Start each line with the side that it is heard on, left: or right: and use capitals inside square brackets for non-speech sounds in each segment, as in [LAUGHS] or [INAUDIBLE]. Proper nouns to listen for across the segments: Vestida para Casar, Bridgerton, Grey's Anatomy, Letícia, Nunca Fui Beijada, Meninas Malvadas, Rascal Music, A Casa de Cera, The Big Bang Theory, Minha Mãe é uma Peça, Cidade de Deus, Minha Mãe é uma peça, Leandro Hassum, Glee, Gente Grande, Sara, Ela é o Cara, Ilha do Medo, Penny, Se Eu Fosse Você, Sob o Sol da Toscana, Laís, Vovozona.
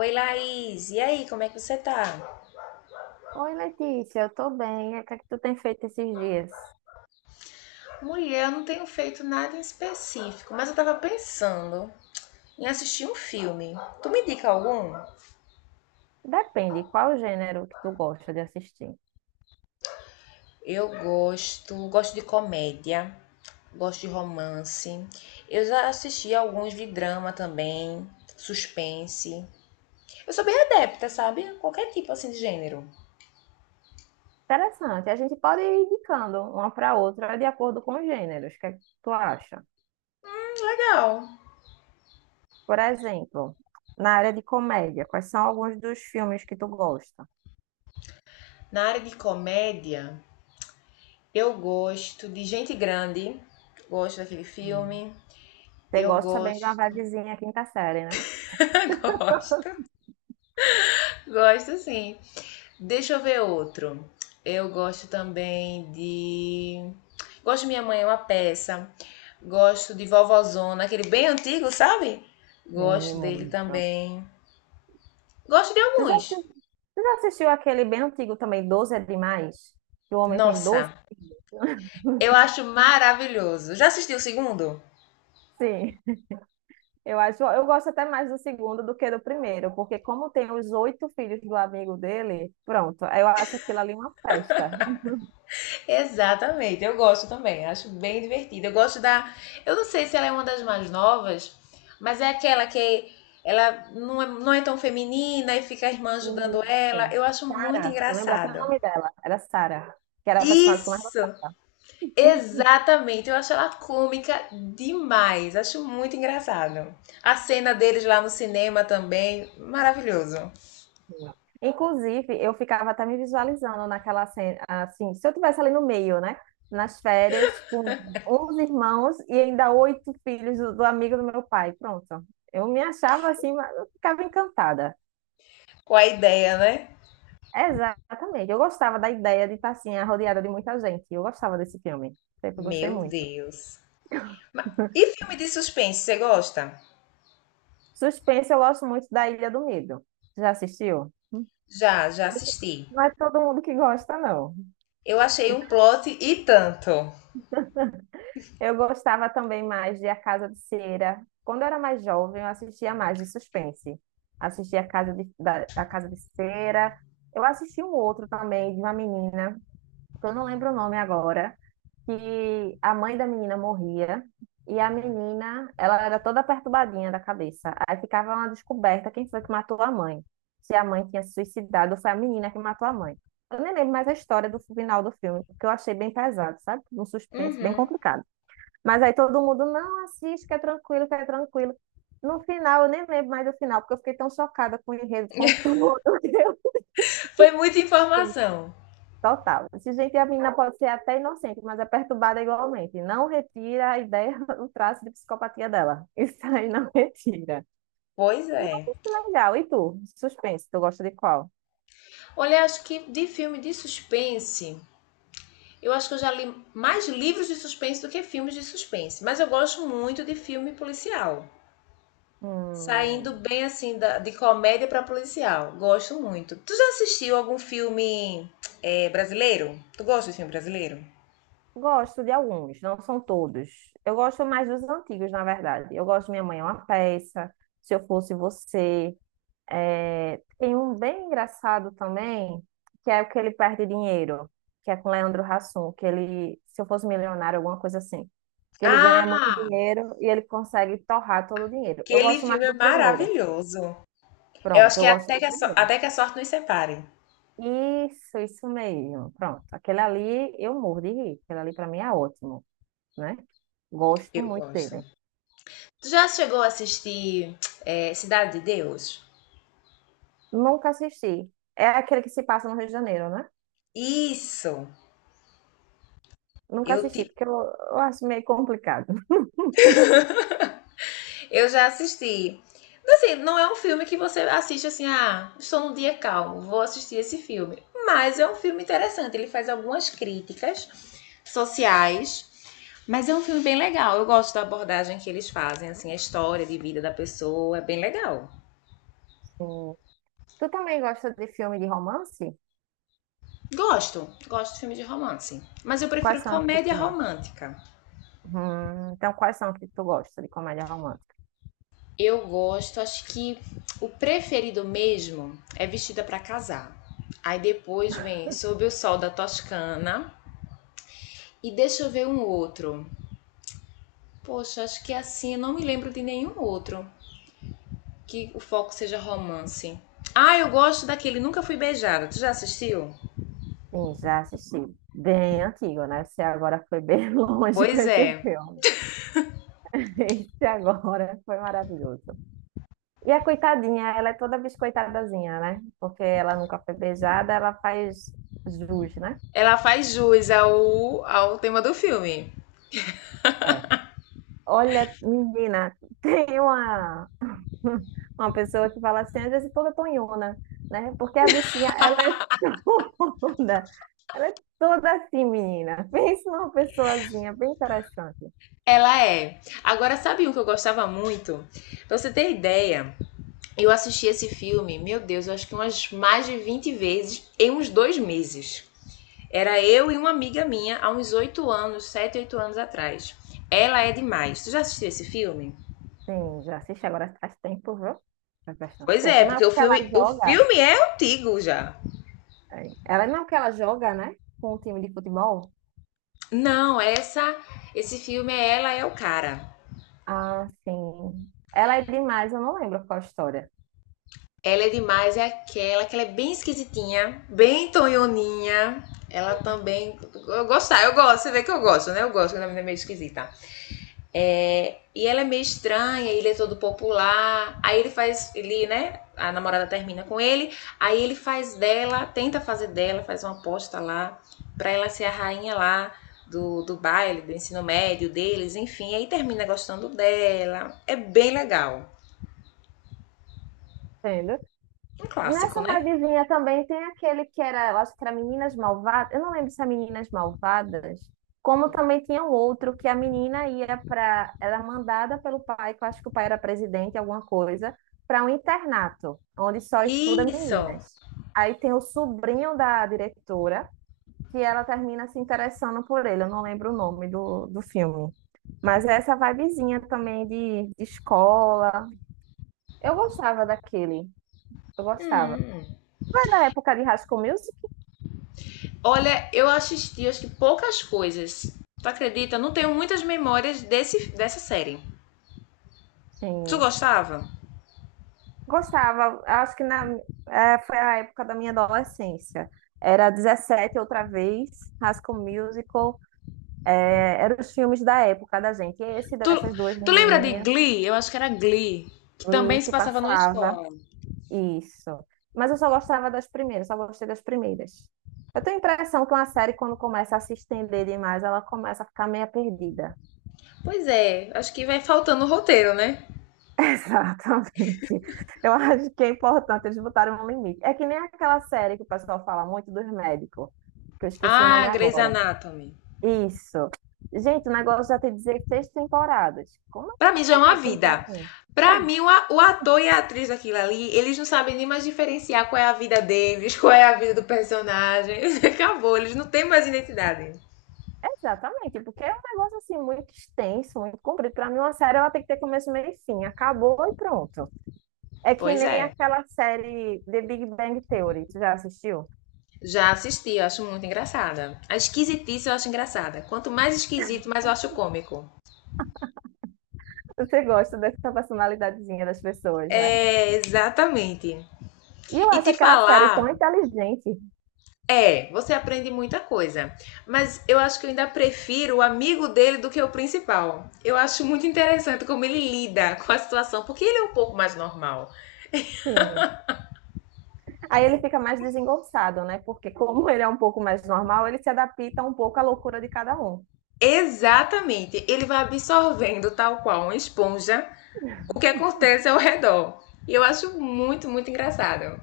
left: Oi, Laís. E aí, como é que você tá?
right: Oi, Letícia, eu tô bem. E o que é que tu tem feito esses dias?
left: Mulher, eu não tenho feito nada em específico, mas eu tava pensando em assistir um filme. Tu me indica algum?
right: Depende, qual o gênero que tu gosta de assistir?
left: Eu gosto de comédia, gosto de romance. Eu já assisti alguns de drama também, suspense. Eu sou bem adepta, sabe? Qualquer tipo assim de gênero.
right: Interessante, a gente pode ir indicando uma para outra de acordo com os gêneros. O que é que tu acha?
left: Legal.
right: Por exemplo, na área de comédia, quais são alguns dos filmes que tu gosta?
left: Na área de comédia, eu gosto de Gente Grande, gosto daquele
right: Hum,
left: filme.
right: Você
left: Eu
right: gosta bem de uma
left: gosto.
right: vibezinha quinta série, né?
left: [LAUGHS] Gosto. Gosto sim. Deixa eu ver outro. Eu gosto também de. Gosto de Minha Mãe é uma Peça. Gosto de Vovozona, aquele bem antigo, sabe?
right: Sim,
left: Gosto dele
right: muito.
left: também. Gosto de
right: Tu já,
left: alguns.
right: assi- Tu já assistiu aquele bem antigo também, 12 é demais? Que o homem tem 12?
left: Nossa,
right: [LAUGHS]
left: eu acho maravilhoso. Já assistiu o segundo?
right: Sim. Eu acho, eu gosto até mais do segundo do que do primeiro, porque como tem os oito filhos do amigo dele, pronto, eu acho aquilo ali uma festa.
left: Exatamente, eu gosto também, acho bem divertido. Eu gosto da. Eu não sei se ela é uma das mais novas, mas é aquela que ela não é tão feminina e fica a irmã ajudando ela.
right: Isso.
left: Eu acho muito
right: Sara, eu lembro até o
left: engraçado.
right: nome dela, era Sara, que era a personagem que eu mais
left: Isso!
right: gostava.
left: Exatamente, eu acho ela cômica demais, acho muito engraçado. A cena deles lá no cinema também, maravilhoso.
right: Inclusive, eu ficava até me visualizando naquela cena, assim, se eu tivesse ali no meio, né? Nas férias, com 11 irmãos e ainda oito filhos do amigo do meu pai. Pronto. Eu me achava assim, mas eu ficava encantada.
left: Com a ideia, né?
right: Exatamente. Eu gostava da ideia de estar assim, rodeada de muita gente. Eu gostava desse filme. Sempre gostei
left: Meu
right: muito.
left: Deus. E filme de suspense, você gosta?
right: Suspense, eu gosto muito da Ilha do Medo. Já assistiu?
left: Já
right: Muito-
left: assisti.
right: não é todo mundo que gosta, não.
left: Eu achei um plot e tanto.
right: Eu gostava também mais de A Casa de Cera. Quando eu era mais jovem, eu assistia mais de suspense. Assistia A Casa de, da, A Casa de Cera. Eu assisti um outro também, de uma menina, que eu não lembro o nome agora, que a mãe da menina morria e a menina, ela era toda perturbadinha da cabeça. Aí ficava uma descoberta quem foi que matou a mãe. Se a mãe tinha se suicidado ou foi a menina que matou a mãe. Eu nem lembro mais a história do final do filme, porque eu achei bem pesado, sabe? Um suspense bem
left: Uhum.
right: complicado. Mas aí todo mundo, não, assiste, que é tranquilo, que é tranquilo. No final, eu nem lembro mais do final, porque eu fiquei tão chocada com o enredo, com
left: [LAUGHS]
right: tudo [LAUGHS] que eu
left: Foi muita
right: vi.
left: informação.
right: Total. Esse gente, a menina pode ser até inocente, mas é perturbada igualmente. Não retira a ideia, o traço de psicopatia dela. [LAUGHS] Isso aí não retira.
left: Pois é.
right: Nossa, que legal. E tu? Suspense, tu gosta de qual?
left: Olha, acho que de filme de suspense, eu acho que eu já li mais livros de suspense do que filmes de suspense. Mas eu gosto muito de filme policial. Saindo
right: Hum,
left: bem assim de comédia pra policial. Gosto muito. Tu já assistiu algum filme brasileiro? Tu gosta de filme brasileiro?
right: Gosto de alguns, não são todos. Eu gosto mais dos antigos, na verdade. Eu gosto de Minha Mãe é uma Peça, Se Eu Fosse Você. É, tem um bem engraçado também, que é o que ele perde dinheiro, que é com Leandro Hassum, que ele, se eu fosse milionário, alguma coisa assim, que ele ganha muito
left: Ah!
right: dinheiro e ele consegue torrar todo o dinheiro. Eu
left: Aquele
right: gosto mais
left: filme é
right: do primeiro.
left: maravilhoso. Eu acho
right: Pronto, eu
left: que é
right: gosto
left: até
right: do
left: que
right: primeiro.
left: até que a sorte nos separe.
right: Isso mesmo. Pronto, aquele ali eu morro de rir. Aquele ali para mim é ótimo, né? Gosto
left: Eu
right: muito
left: gosto.
right: dele.
left: Tu já chegou a assistir Cidade de Deus?
right: Nunca assisti. É aquele que se passa no Rio de Janeiro, né?
left: Isso!
right: Nunca
left: Eu
right: assisti,
left: te...
right: porque eu acho meio complicado.
left: Eu já assisti. Assim, não é um filme que você assiste assim, ah, estou num dia calmo, vou assistir esse filme. Mas é um filme interessante, ele faz algumas críticas sociais, mas é um filme bem legal. Eu gosto da abordagem que eles fazem, assim, a história de vida da pessoa, é bem legal.
right: [LAUGHS] Sim, tu também gosta de filme de romance?
left: Gosto, gosto de filme de romance, mas eu
right: Quais
left: prefiro
right: são os que
left: comédia
right: tu
left: romântica.
right: Então, quais são os que tu gosta de comédia romântica?
left: Eu gosto, acho que o preferido mesmo é Vestida para Casar. Aí depois vem Sob o Sol da Toscana. E deixa eu ver um outro. Poxa, acho que assim eu não me lembro de nenhum outro que o foco seja romance. Ah, eu gosto daquele Nunca Fui Beijada. Tu já assistiu?
right: Sim, já assisti. Bem antigo, né? Você agora foi bem [LAUGHS] longe com
left: Pois
right: esse
left: é.
right: filme. Esse agora foi maravilhoso. E a coitadinha, ela é toda biscoitadazinha, né? Porque ela nunca foi beijada, ela faz jus, né?
left: Ela faz jus ao tema do filme.
right: É. Olha, menina, [LAUGHS] tem uma, [LAUGHS] uma pessoa que fala assim, às vezes toda tonhona, né? Porque a bichinha, ela é [LAUGHS] toda, ela é toda assim, menina. [LAUGHS] Pensa numa pessoazinha bem interessante.
left: Ela é. Agora, sabe um que eu gostava muito? Pra você ter ideia, eu assisti esse filme, meu Deus, eu acho que umas mais de 20 vezes em uns 2 meses. Era eu e uma amiga minha há uns 8 anos, 7, 8 anos atrás. Ela é demais. Tu já assistiu esse filme?
right: Sim, já assisti agora faz tempo, viu? Faz bastante
left: Pois
right: tempo.
left: é,
right: Não é
left: porque
right: porque ela
left: o
right: joga,
left: filme é antigo já.
right: é, ela não é porque ela joga, né? Com o time de futebol.
left: Não, essa esse filme é Ela é o Cara.
right: Ah, sim. Ela é demais, eu não lembro qual a história.
left: Ela é demais, é aquela que ela é bem esquisitinha, bem tonhoninha. Ela também. Eu gosto, você vê que eu gosto, né? Eu gosto quando a menina é meio esquisita. É, e ela é meio estranha, ele é todo popular. Aí ele faz, ele, né? A namorada termina com ele. Aí ele faz dela, tenta fazer dela, faz uma aposta lá, pra ela ser a rainha lá do baile, do ensino médio deles, enfim. Aí termina gostando dela. É bem legal.
right: Entendeu?
left: Um clássico,
right: Nessa
left: né?
right: vibezinha também tem aquele que era, eu acho que era Meninas Malvadas, eu não lembro se é Meninas Malvadas, como também tinha um outro que a menina ia para, era mandada pelo pai, que eu acho que o pai era presidente, alguma coisa, para um internato, onde só estuda
left: Isso!
right: meninas. Aí tem o sobrinho da diretora, que ela termina se interessando por ele, eu não lembro o nome do filme. Mas é essa vibezinha também de escola. Eu gostava daquele, eu gostava.
left: Hum.
right: Foi na época de Rascal Music?
left: Olha, eu assisti acho que poucas coisas. Tu acredita? Não tenho muitas memórias dessa série. Tu
right: Sim.
left: gostava?
right: Gostava, acho que na, é, foi a época da minha adolescência. Era 17 outra vez, Rascal Musical, é, eram os filmes da época da gente. Esse
left: Tu,
right: dessas duas
left: tu lembra de
right: menininhas,
left: Glee? Eu acho que era Glee, que também
right: Lee,
left: se
right: que
left: passava numa
right: passava,
left: escola.
right: isso. Mas eu só gostava das primeiras, só gostei das primeiras. Eu tenho a impressão que uma série, quando começa a se estender demais, ela começa a ficar meio perdida.
left: Pois é, acho que vai faltando o roteiro, né?
right: [LAUGHS] Exatamente. Eu acho que é importante eles botarem um limite. É que nem aquela série que o pessoal fala muito dos médicos, que eu esqueci o nome
left: Ah, Grey's
right: agora.
left: Anatomy.
right: Isso. Gente, o negócio já tem 16 temporadas. Como é
left: Pra mim já
right: que o
left: é uma
right: pessoal tem
left: vida.
right: paciência?
left: Pra mim, o ator e a atriz daquilo ali, eles não sabem nem mais diferenciar qual é a vida deles, [LAUGHS] qual é a vida do personagem. [LAUGHS] Acabou, eles não têm mais identidade.
right: Exatamente, porque é um negócio assim muito extenso, muito comprido. Para mim, uma série ela tem que ter começo, meio e fim. Acabou e pronto. É que
left: Pois
right: nem
left: é.
right: aquela série The Big Bang Theory. Tu já assistiu?
left: Já assisti, eu acho muito engraçada. A esquisitice eu acho engraçada. Quanto mais esquisito, mais eu acho cômico.
right: Você gosta dessa personalidadezinha das pessoas, né?
left: É, exatamente.
right: E eu
left: E
right: acho
left: te
right: aquela série tão
left: falar
right: inteligente.
left: é, você aprende muita coisa. Mas eu acho que eu ainda prefiro o amigo dele do que o principal. Eu acho muito interessante como ele lida com a situação, porque ele é um pouco mais normal.
right: Sim. Aí ele fica mais desengonçado, né? Porque como ele é um pouco mais normal, ele se adapta um pouco à loucura de cada um.
left: Exatamente, ele vai absorvendo, tal qual uma esponja, o que acontece ao redor. E eu acho muito, muito engraçado.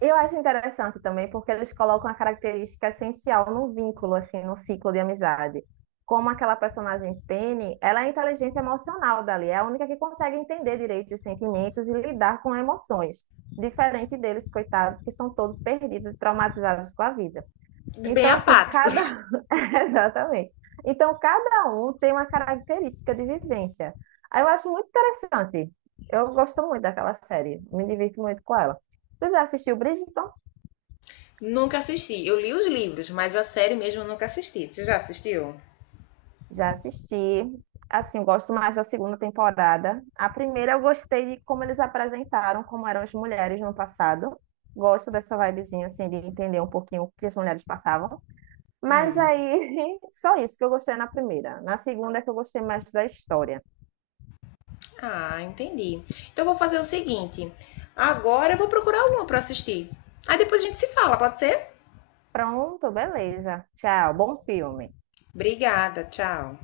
right: Eu acho interessante também porque eles colocam a característica essencial no vínculo, assim, no ciclo de amizade. Como aquela personagem Penny, ela é a inteligência emocional dali, é a única que consegue entender direito os sentimentos e lidar com emoções, diferente deles, coitados, que são todos perdidos e traumatizados com a vida.
left: Bem
right: Então, assim, cada.
left: apáticos.
right: [LAUGHS] Exatamente. Então, cada um tem uma característica de vivência. Aí eu acho muito interessante. Eu gosto muito daquela série, me divirto muito com ela. Tu já assistiu Bridgerton?
left: [LAUGHS] Nunca assisti. Eu li os livros, mas a série mesmo eu nunca assisti. Você já assistiu?
right: Já assisti. Assim, eu gosto mais da segunda temporada. A primeira eu gostei de como eles apresentaram como eram as mulheres no passado. Gosto dessa vibezinha, assim, de entender um pouquinho o que as mulheres passavam. Mas aí, [LAUGHS] só isso que eu gostei na primeira. Na segunda é que eu gostei mais da história.
left: Ah, entendi. Então eu vou fazer o seguinte. Agora eu vou procurar uma para assistir. Aí depois a gente se fala, pode ser?
right: Pronto, beleza. Tchau, bom filme.
left: Obrigada, tchau.